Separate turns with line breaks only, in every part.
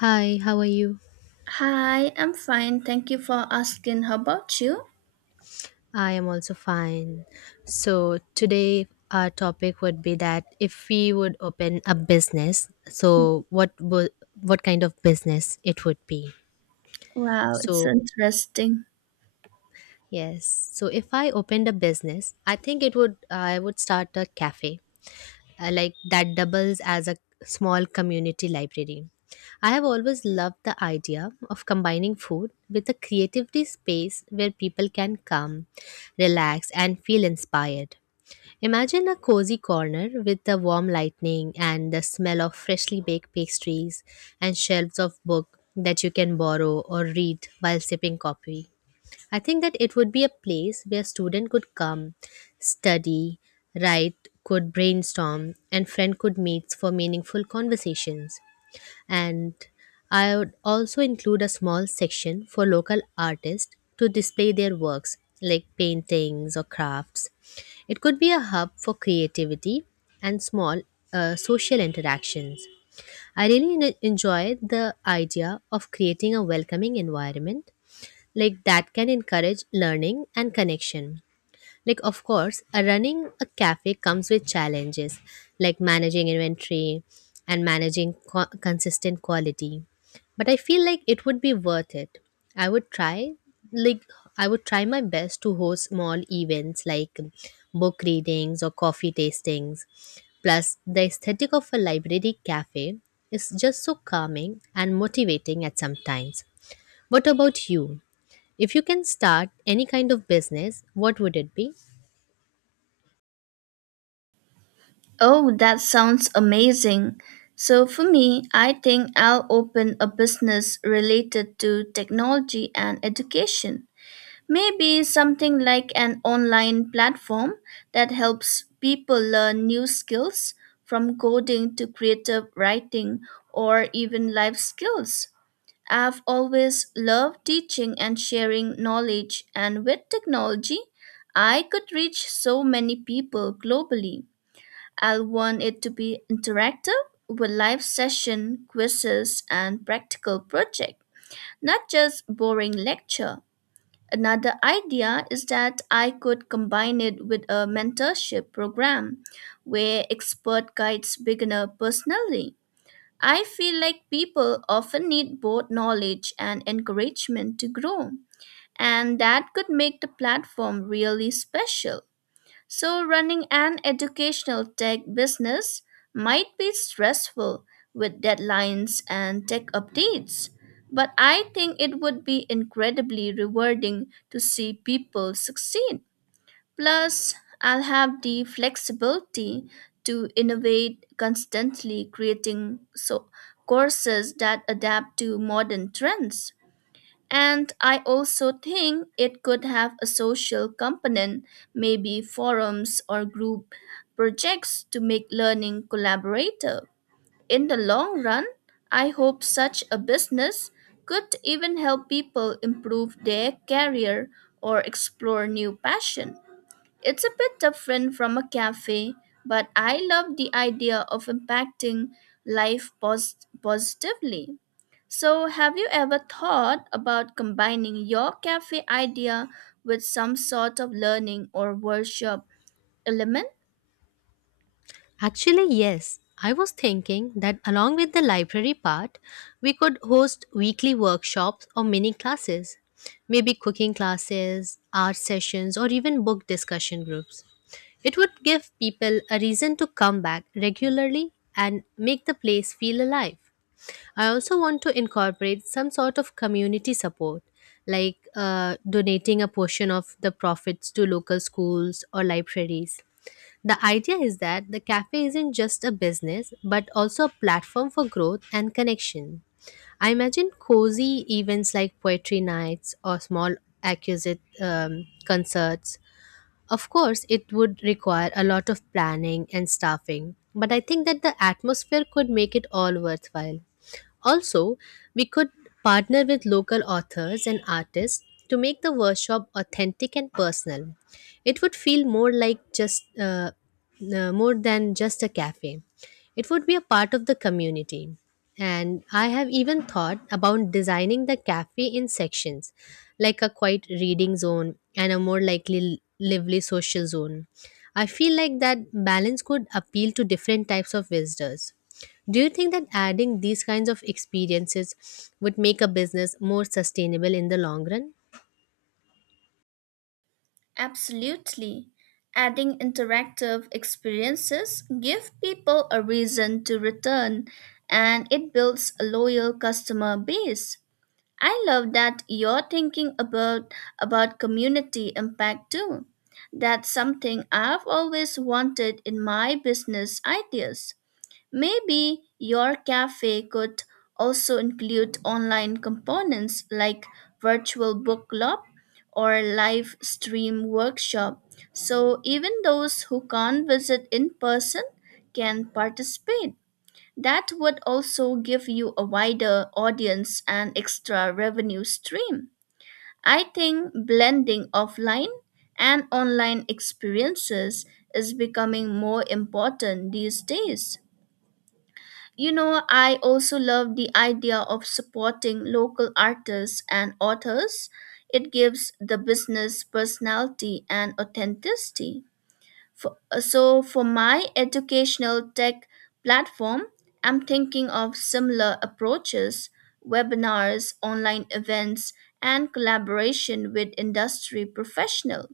Hi, how are you?
Hi, I'm fine. Thank you for asking. How about you?
I am also fine. So, today our topic would be that if we would open a business, so what kind of business it would be.
Wow, it's
So,
interesting.
yes. So, if I opened a business, I think it would I would start a cafe like that doubles as a small community library. I have always loved the idea of combining food with a creativity space where people can come, relax, and feel inspired. Imagine a cozy corner with the warm lighting and the smell of freshly baked pastries and shelves of books that you can borrow or read while sipping coffee. I think that it would be a place where student could come, study, write, could brainstorm, and friend could meet for meaningful conversations. And I would also include a small section for local artists to display their works like paintings or crafts. It could be a hub for creativity and small social interactions. I really enjoy the idea of creating a welcoming environment like that can encourage learning and connection. Like of course a running a cafe comes with challenges like managing inventory and managing consistent quality, but I feel like it would be worth it. I would try, like, I would try my best to host small events like book readings or coffee tastings. Plus the aesthetic of a library cafe is just so calming and motivating at some times. What about you, if you can start any kind of business, what would it be?
Oh, that sounds amazing. So, for me, I think I'll open a business related to technology and education. Maybe something like an online platform that helps people learn new skills from coding to creative writing or even life skills. I've always loved teaching and sharing knowledge, and with technology, I could reach so many people globally. I'll want it to be interactive with live session, quizzes, and practical project, not just boring lecture. Another idea is that I could combine it with a mentorship program where expert guides beginner personally. I feel like people often need both knowledge and encouragement to grow, and that could make the platform really special. So, running an educational tech business might be stressful with deadlines and tech updates, but I think it would be incredibly rewarding to see people succeed. Plus, I'll have the flexibility to innovate constantly, creating so courses that adapt to modern trends. And I also think it could have a social component, maybe forums or group projects to make learning collaborative. In the long run, I hope such a business could even help people improve their career or explore new passion. It's a bit different from a cafe, but I love the idea of impacting life pos- positively. So, have you ever thought about combining your cafe idea with some sort of learning or workshop element?
Actually, yes. I was thinking that along with the library part, we could host weekly workshops or mini classes, maybe cooking classes, art sessions, or even book discussion groups. It would give people a reason to come back regularly and make the place feel alive. I also want to incorporate some sort of community support, like donating a portion of the profits to local schools or libraries. The idea is that the cafe isn't just a business, but also a platform for growth and connection. I imagine cozy events like poetry nights or small acquisite concerts. Of course, it would require a lot of planning and staffing, but I think that the atmosphere could make it all worthwhile. Also, we could partner with local authors and artists to make the workshop authentic and personal. It would feel more like just more than just a cafe. It would be a part of the community. And I have even thought about designing the cafe in sections, like a quiet reading zone and a more likely lively social zone. I feel like that balance could appeal to different types of visitors. Do you think that adding these kinds of experiences would make a business more sustainable in the long run?
Absolutely. Adding interactive experiences give people a reason to return, and it builds a loyal customer base. I love that you're thinking about community impact too. That's something I've always wanted in my business ideas. Maybe your cafe could also include online components like virtual book club or live stream workshop. So even those who can't visit in person can participate. That would also give you a wider audience and extra revenue stream. I think blending offline and online experiences is becoming more important these days. You know, I also love the idea of supporting local artists and authors. It gives the business personality and authenticity. So for my educational tech platform, I'm thinking of similar approaches, webinars, online events, and collaboration with industry professional.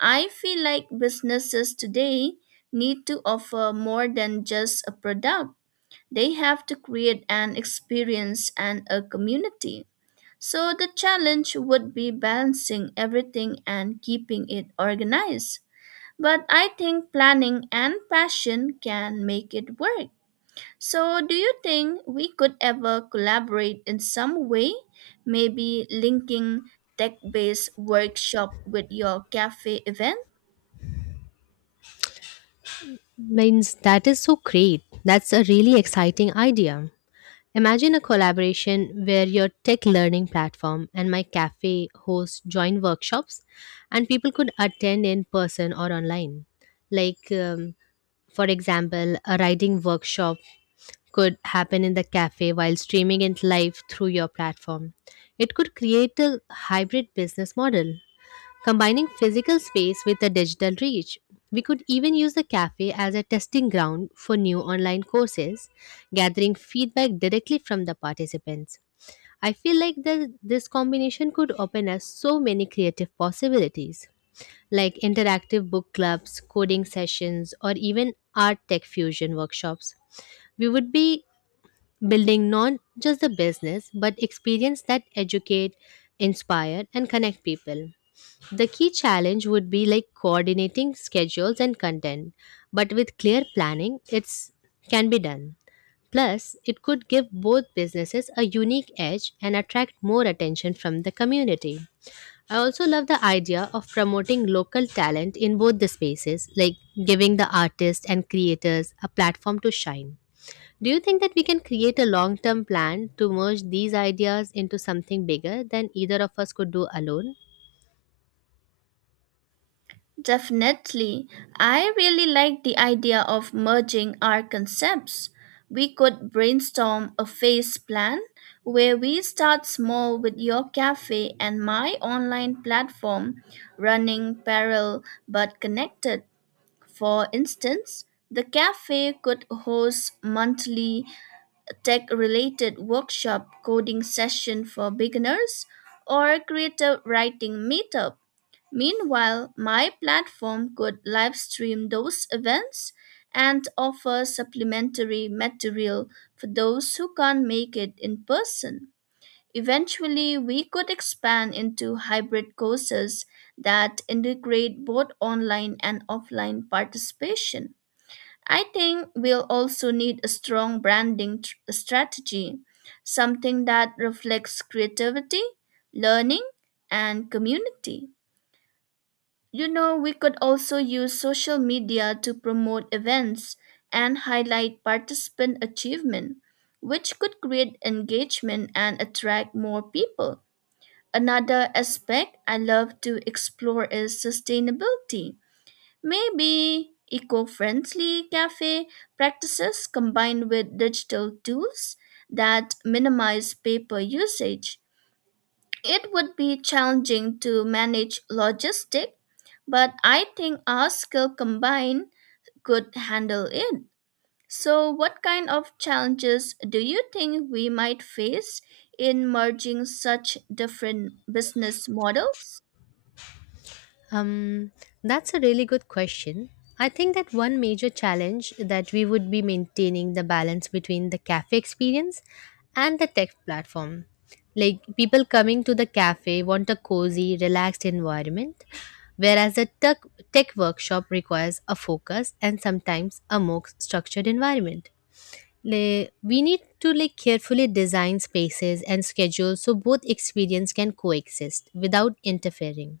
I feel like businesses today need to offer more than just a product. They have to create an experience and a community. So the challenge would be balancing everything and keeping it organized. But I think planning and passion can make it work. So, do you think we could ever collaborate in some way? Maybe linking tech based workshop with your cafe event?
Means that is so great. That's a really exciting idea. Imagine a collaboration where your tech learning platform and my cafe host join workshops, and people could attend in person or online. Like, for example, a writing workshop could happen in the cafe while streaming it live through your platform. It could create a hybrid business model, combining physical space with a digital reach. We could even use the cafe as a testing ground for new online courses, gathering feedback directly from the participants. I feel like this combination could open us so many creative possibilities, like interactive book clubs, coding sessions, or even art tech fusion workshops. We would be building not just the business but experience that educate, inspire, and connect people. The key challenge would be like coordinating schedules and content, but with clear planning it's can be done. Plus it could give both businesses a unique edge and attract more attention from the community. I also love the idea of promoting local talent in both the spaces, like giving the artists and creators a platform to shine. Do you think that we can create a long term plan to merge these ideas into something bigger than either of us could do alone?
Definitely. I really like the idea of merging our concepts. We could brainstorm a phase plan where we start small with your cafe and my online platform running parallel but connected. For instance, the cafe could host monthly tech related workshop coding session for beginners or creative writing meetup. Meanwhile, my platform could live stream those events and offer supplementary material for those who can't make it in person. Eventually, we could expand into hybrid courses that integrate both online and offline participation. I think we'll also need a strong strategy, something that reflects creativity, learning, and community. You know, we could also use social media to promote events and highlight participant achievement, which could create engagement and attract more people. Another aspect I love to explore is sustainability. Maybe eco-friendly cafe practices combined with digital tools that minimize paper usage. It would be challenging to manage logistics, but I think our skill combined could handle it. So, what kind of challenges do you think we might face in merging such different business models?
Um, that's a really good question. I think that one major challenge that we would be maintaining the balance between the cafe experience and the tech platform. Like people coming to the cafe want a cozy, relaxed environment, whereas a tech workshop requires a focus and sometimes a more structured environment. Like we need to like carefully design spaces and schedules so both experience can coexist without interfering.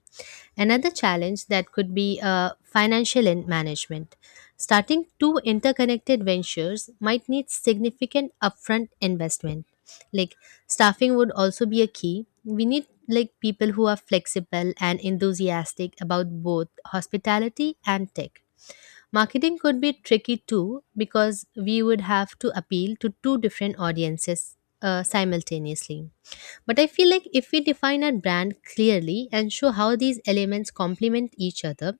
Another challenge that could be financial and management. Starting two interconnected ventures might need significant upfront investment. Like staffing would also be a key. We need like people who are flexible and enthusiastic about both hospitality and tech. Marketing could be tricky too, because we would have to appeal to two different audiences simultaneously. But I feel like if we define our brand clearly and show how these elements complement each other,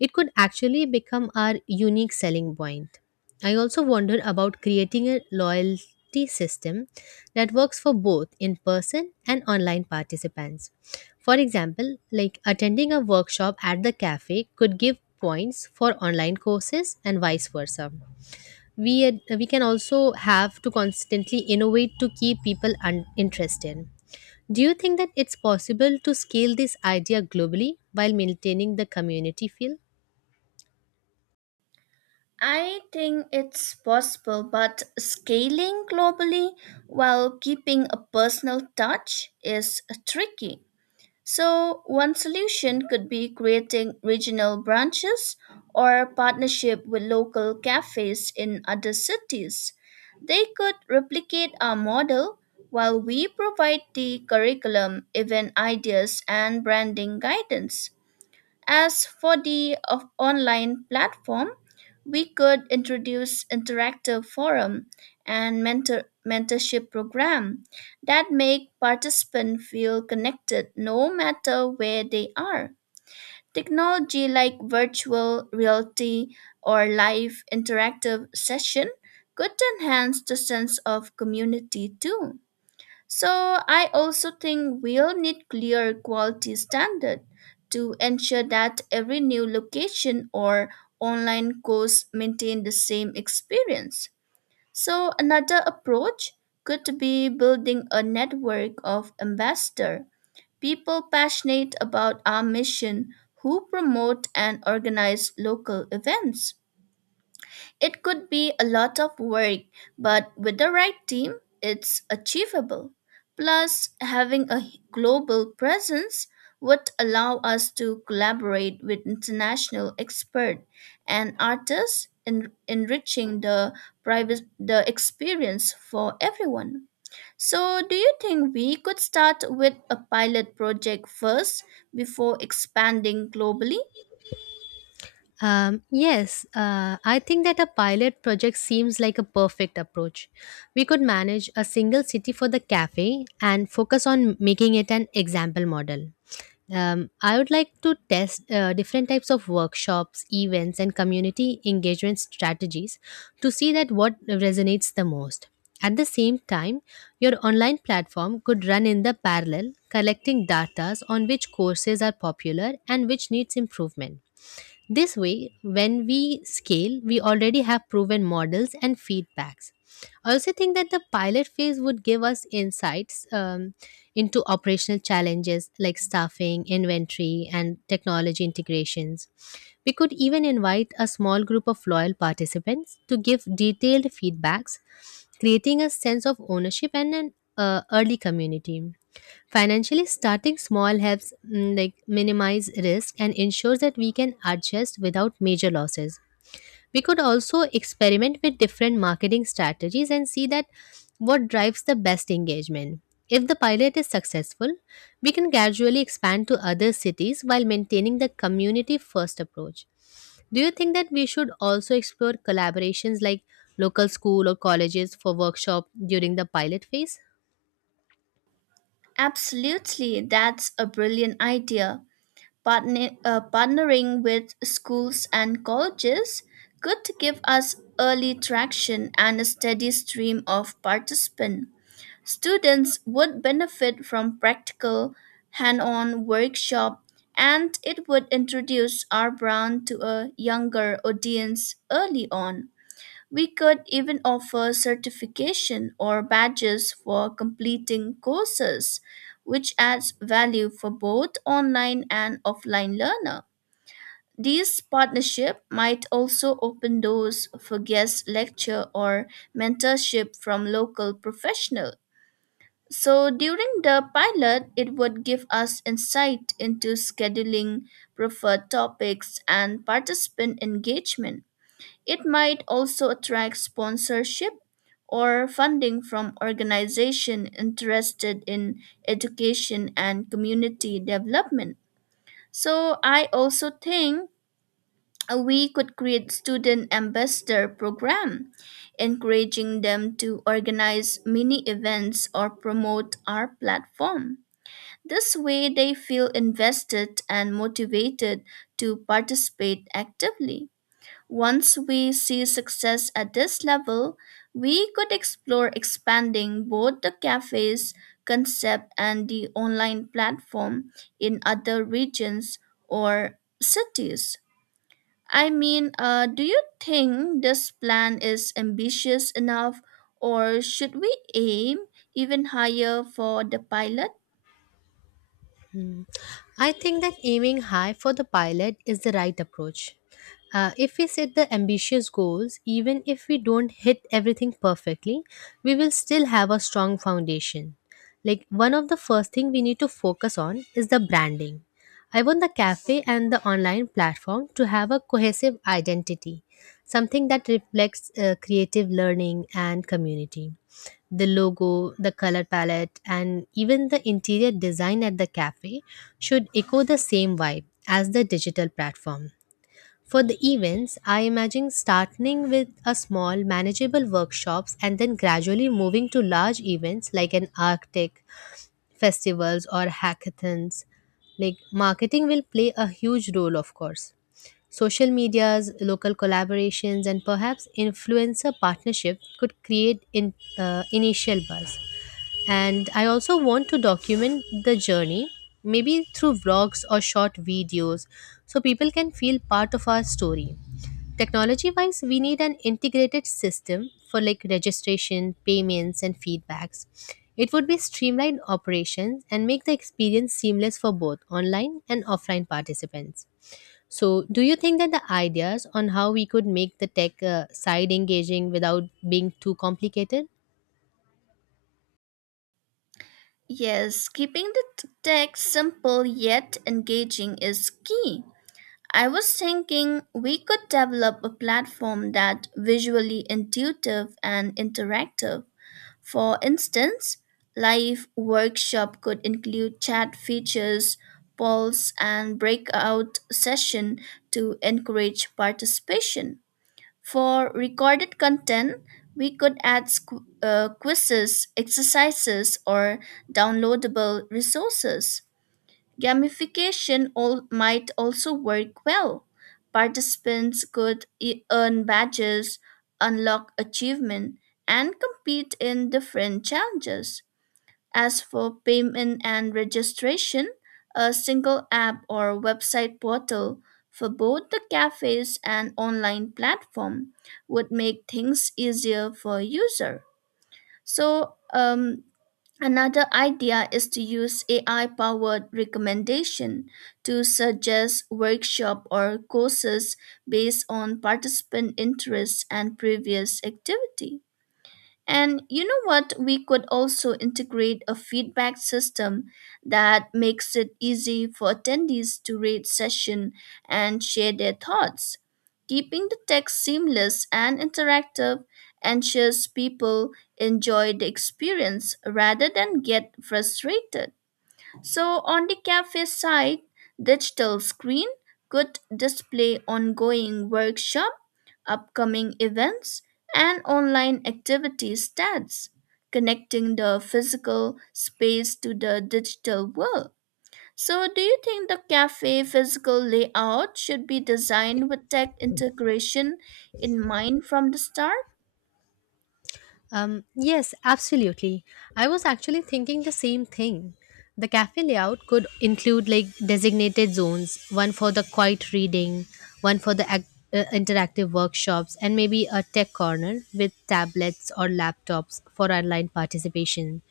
it could actually become our unique selling point. I also wonder about creating a loyalty system that works for both in person and online participants. For example, like attending a workshop at the cafe could give points for online courses and vice versa. We can also have to constantly innovate to keep people interested. Do you think that it's possible to scale this idea globally while maintaining the community feel?
I think it's possible, but scaling globally while keeping a personal touch is tricky. So, one solution could be creating regional branches or partnership with local cafes in other cities. They could replicate our model while we provide the curriculum, event ideas, and branding guidance. As for the of online platform, we could introduce interactive forum and mentorship program that make participants feel connected no matter where they are. Technology like virtual reality or live interactive session could enhance the sense of community too. So I also think we'll need clear quality standard to ensure that every new location or online course maintain the same experience. So another approach could be building a network of ambassador, people passionate about our mission who promote and organize local events. It could be a lot of work, but with the right team, it's achievable. Plus, having a global presence would allow us to collaborate with international experts and artists in enriching the private the experience for everyone. So, do you think we could start with a pilot project first before expanding globally?
Yes, I think that a pilot project seems like a perfect approach. We could manage a single city for the cafe and focus on making it an example model. I would like to test different types of workshops, events, and community engagement strategies to see that what resonates the most. At the same time, your online platform could run in the parallel, collecting data on which courses are popular and which needs improvement. This way, when we scale, we already have proven models and feedbacks. I also think that the pilot phase would give us insights into operational challenges like staffing, inventory, and technology integrations. We could even invite a small group of loyal participants to give detailed feedbacks, creating a sense of ownership and an early community. Financially, starting small helps like minimize risk and ensures that we can adjust without major losses. We could also experiment with different marketing strategies and see that what drives the best engagement. If the pilot is successful, we can gradually expand to other cities while maintaining the community first approach. Do you think that we should also explore collaborations like local school or colleges for workshop during the pilot phase?
Absolutely, that's a brilliant idea. Partnering with schools and colleges could give us early traction and a steady stream of participants. Students would benefit from practical, hand on workshop, and it would introduce our brand to a younger audience early on. We could even offer certification or badges for completing courses, which adds value for both online and offline learner. These partnership might also open doors for guest lecture or mentorship from local professional. So during the pilot, it would give us insight into scheduling, preferred topics, and participant engagement. It might also attract sponsorship or funding from organizations interested in education and community development. So I also think we could create student ambassador program encouraging them to organize mini events or promote our platform. This way they feel invested and motivated to participate actively. Once we see success at this level, we could explore expanding both the cafe's concept and the online platform in other regions or cities. Do you think this plan is ambitious enough, or should we aim even higher for the pilot?
Hmm. I think that aiming high for the pilot is the right approach. If we set the ambitious goals, even if we don't hit everything perfectly, we will still have a strong foundation. Like one of the first thing we need to focus on is the branding. I want the cafe and the online platform to have a cohesive identity, something that reflects creative learning and community. The logo, the color palette, and even the interior design at the cafe should echo the same vibe as the digital platform. For the events, I imagine starting with a small, manageable workshops and then gradually moving to large events like an Arctic, festivals, or hackathons. Like marketing will play a huge role, of course. Social medias, local collaborations, and perhaps influencer partnership could create initial buzz. And I also want to document the journey, maybe through vlogs or short videos, so people can feel part of our story. Technology wise, we need an integrated system for like registration, payments, and feedbacks. It would be streamlined operations and make the experience seamless for both online and offline participants. So, do you think that the ideas on how we could make the tech side engaging without being too complicated?
Yes, keeping the tech simple yet engaging is key. I was thinking we could develop a platform that visually intuitive and interactive. For instance, live workshop could include chat features, polls and breakout session to encourage participation. For recorded content, we could add quizzes, exercises or downloadable resources. Gamification all, might also work well. Participants could earn badges, unlock achievement, and compete in different challenges. As for payment and registration, a single app or website portal for both the cafes and online platform would make things easier for user. So, um, Another idea is to use AI powered recommendation to suggest workshop or courses based on participant interests and previous activity. And you know what? We could also integrate a feedback system that makes it easy for attendees to rate session and share their thoughts. Keeping the text seamless and interactive ensures people enjoy the experience rather than get frustrated. So, on the cafe side, digital screen could display ongoing workshop, upcoming events, and online activity stats, connecting the physical space to the digital world. So, do you think the cafe physical layout should be designed with tech integration in mind from the start?
Yes, absolutely. I was actually thinking the same thing. The cafe layout could include like designated zones, one for the quiet reading, one for the interactive workshops, and maybe a tech corner with tablets or laptops for online participation.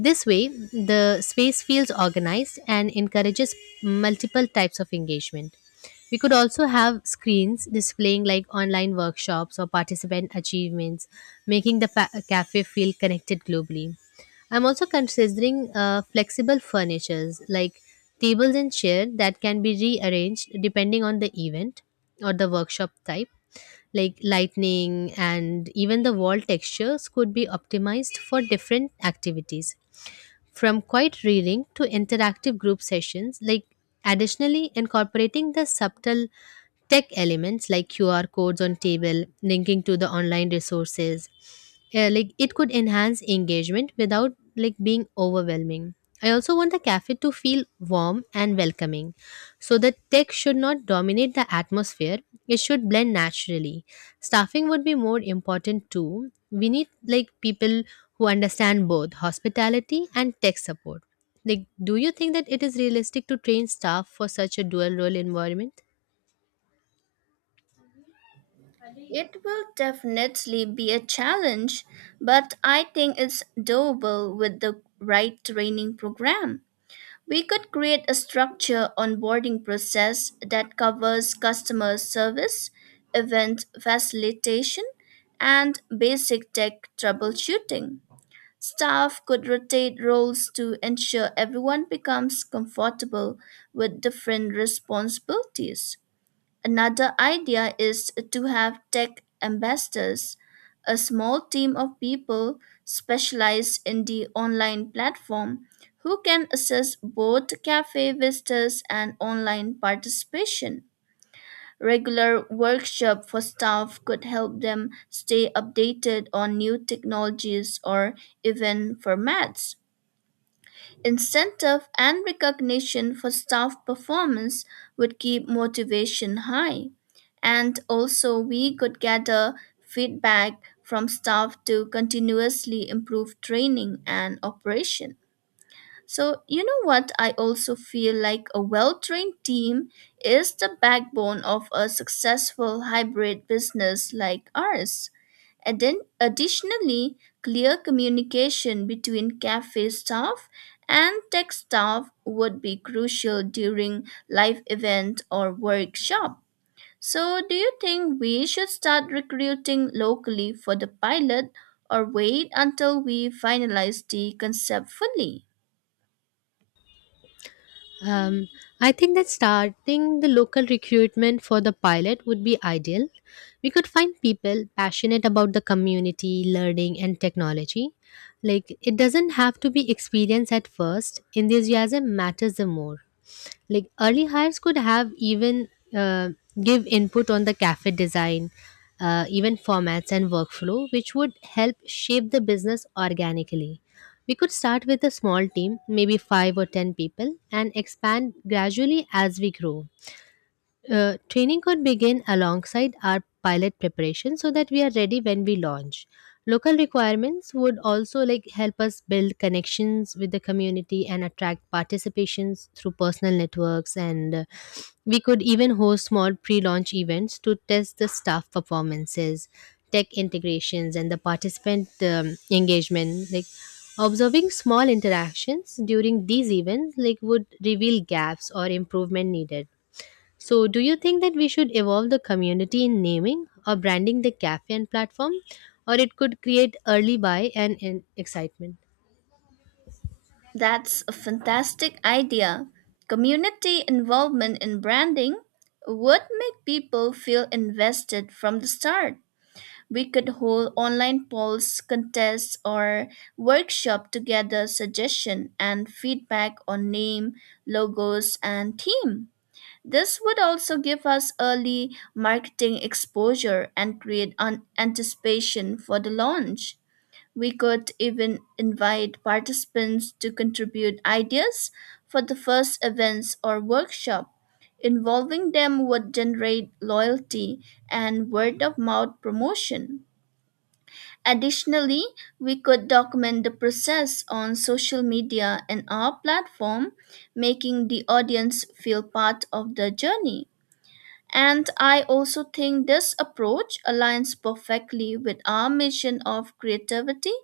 This way, the space feels organized and encourages multiple types of engagement. We could also have screens displaying like online workshops or participant achievements, making the cafe feel connected globally. I'm also considering flexible furnitures like tables and chairs that can be rearranged depending on the event or the workshop type, like lightning and even the wall textures could be optimized for different activities, from quiet reading to interactive group sessions. Like additionally, incorporating the subtle tech elements like QR codes on table linking to the online resources, like it could enhance engagement without like being overwhelming. I also want the cafe to feel warm and welcoming, so the tech should not dominate the atmosphere. It should blend naturally. Staffing would be more important too. We need like people who understand both hospitality and tech support. Like, do you think that it is realistic to train staff for such a dual role environment?
It will definitely be a challenge, but I think it's doable with the right training program. We could create a structure onboarding process that covers customer service, event facilitation, and basic tech troubleshooting. Staff could rotate roles to ensure everyone becomes comfortable with different responsibilities. Another idea is to have tech ambassadors, a small team of people specialized in the online platform who can assess both cafe visitors and online participation. Regular workshop for staff could help them stay updated on new technologies or even formats. Incentive and recognition for staff performance would keep motivation high. And also, we could gather feedback from staff to continuously improve training and operation. So, you know what? I also feel like a well trained team is the backbone of a successful hybrid business like ours. And then, additionally, clear communication between cafe staff and tech staff would be crucial during live event or workshop. So, do you think we should start recruiting locally for the pilot or wait until we finalize the concept fully?
Um, I think that starting the local recruitment for the pilot would be ideal. We could find people passionate about the community, learning, and technology. Like, it doesn't have to be experience at first, enthusiasm matters the more. Like early hires could have even uh, give input on the cafe design, even formats and workflow, which would help shape the business organically. We could start with a small team, maybe 5 or 10 people, and expand gradually as we grow. Training could begin alongside our pilot preparation so that we are ready when we launch. Local requirements would also like help us build connections with the community and attract participations through personal networks. And we could even host small pre-launch events to test the staff performances, tech integrations and the participant engagement. Like observing small interactions during these events like would reveal gaps or improvement needed. So, do you think that we should evolve the community in naming or branding the cafe and platform, or it could create early buy and excitement?
That's a fantastic idea. Community involvement in branding would make people feel invested from the start. We could hold online polls, contests, or workshop to gather suggestion and feedback on name, logos, and theme. This would also give us early marketing exposure and create an anticipation for the launch. We could even invite participants to contribute ideas for the first events or workshop. Involving them would generate loyalty and word of mouth promotion. Additionally, we could document the process on social media and our platform, making the audience feel part of the journey. And I also think this approach aligns perfectly with our mission of creativity,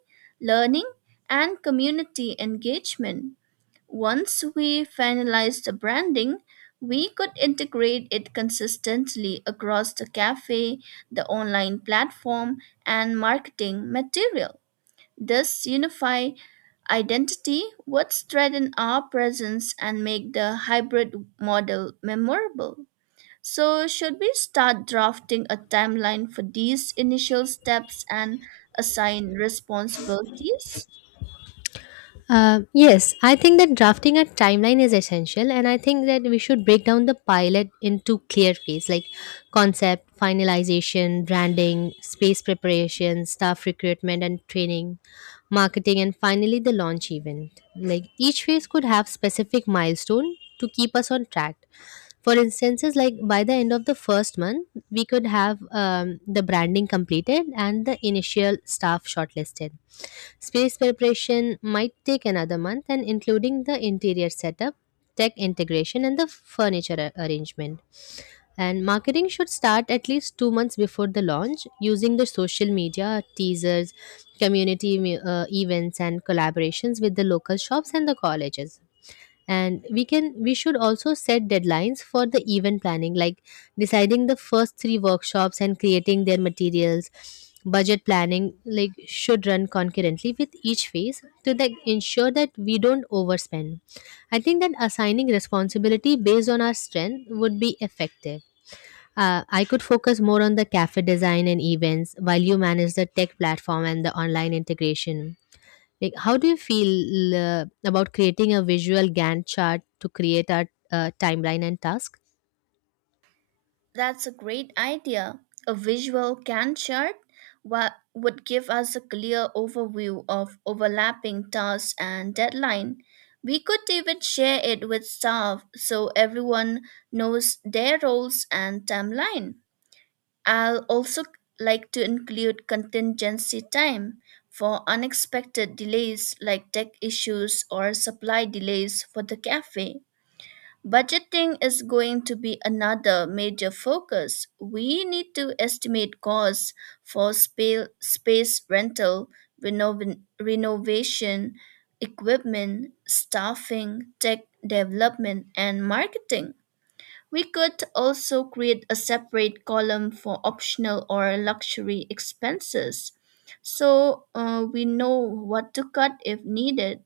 learning, and community engagement. Once we finalize the branding, we could integrate it consistently across the cafe, the online platform, and marketing material. This unified identity would strengthen our presence and make the hybrid model memorable. So, should we start drafting a timeline for these initial steps and assign responsibilities?
Yes, I think that drafting a timeline is essential, and I think that we should break down the pilot into clear phase like concept, finalization, branding, space preparation, staff recruitment and training, marketing, and finally the launch event. Like each phase could have specific milestone to keep us on track. For instances, like by the end of the first month, we could have the branding completed and the initial staff shortlisted. Space preparation might take another month, and including the interior setup, tech integration, and the furniture arrangement. And marketing should start at least 2 months before the launch, using the social media, teasers, community events, and collaborations with the local shops and the colleges. And we should also set deadlines for the event planning, like deciding the first three workshops and creating their materials. Budget planning like should run concurrently with each phase to like ensure that we don't overspend. I think that assigning responsibility based on our strength would be effective. I could focus more on the cafe design and events while you manage the tech platform and the online integration. Like, how do you feel about creating a visual Gantt chart to create our timeline and task?
That's a great idea. A visual Gantt chart would give us a clear overview of overlapping tasks and deadline. We could even share it with staff so everyone knows their roles and timeline. I'll also like to include contingency time for unexpected delays like tech issues or supply delays for the cafe. Budgeting is going to be another major focus. We need to estimate costs for space rental, renovation, equipment, staffing, tech development, and marketing. We could also create a separate column for optional or luxury expenses so we know what to cut if needed.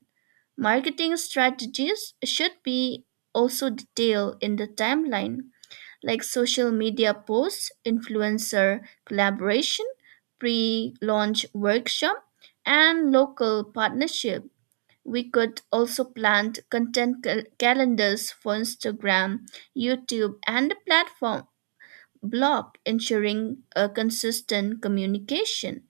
Marketing strategies should be also detailed in the timeline, like social media posts, influencer collaboration, pre launch workshop, and local partnership. We could also plant content calendars for Instagram, YouTube, and the platform blog, ensuring a consistent communication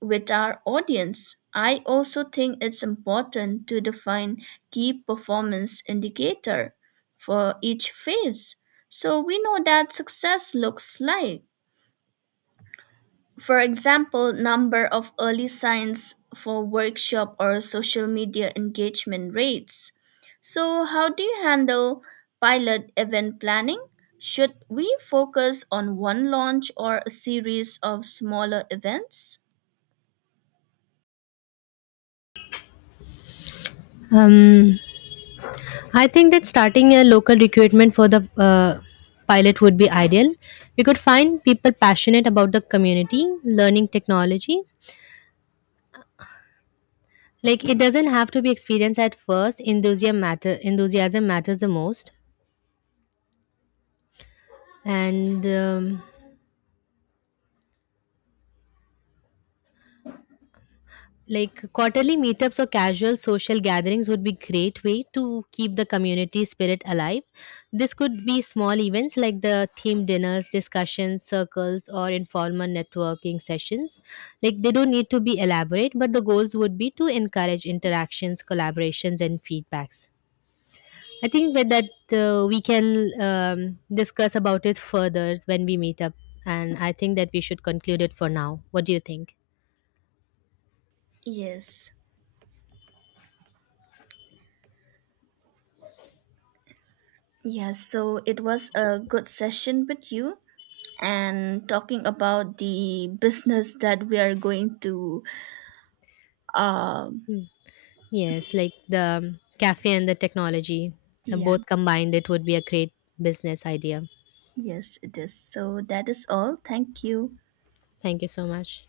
with our audience. I also think it's important to define key performance indicator for each phase so we know that success looks like, for example, number of early signs for workshop or social media engagement rates. So, how do you handle pilot event planning? Should we focus on one launch or a series of smaller events?
Um, I think that starting a local recruitment for the pilot would be ideal. We could find people passionate about the community, learning technology. Like, it doesn't have to be experienced at first, enthusiasm matters the most. And like quarterly meetups or casual social gatherings would be great way to keep the community spirit alive. This could be small events like the theme dinners, discussions circles, or informal networking sessions. Like they don't need to be elaborate, but the goals would be to encourage interactions, collaborations and feedbacks. I think with that we can discuss about it further when we meet up, and I think that we should conclude it for now. What do you think?
Yes. Yes, so it was a good session with you and talking about the business that we are going to um
Mm. Yes, like the cafe and the technology,
yeah,
both combined, it would be a great business idea.
yes it is. So that is all. Thank you.
Thank you so much.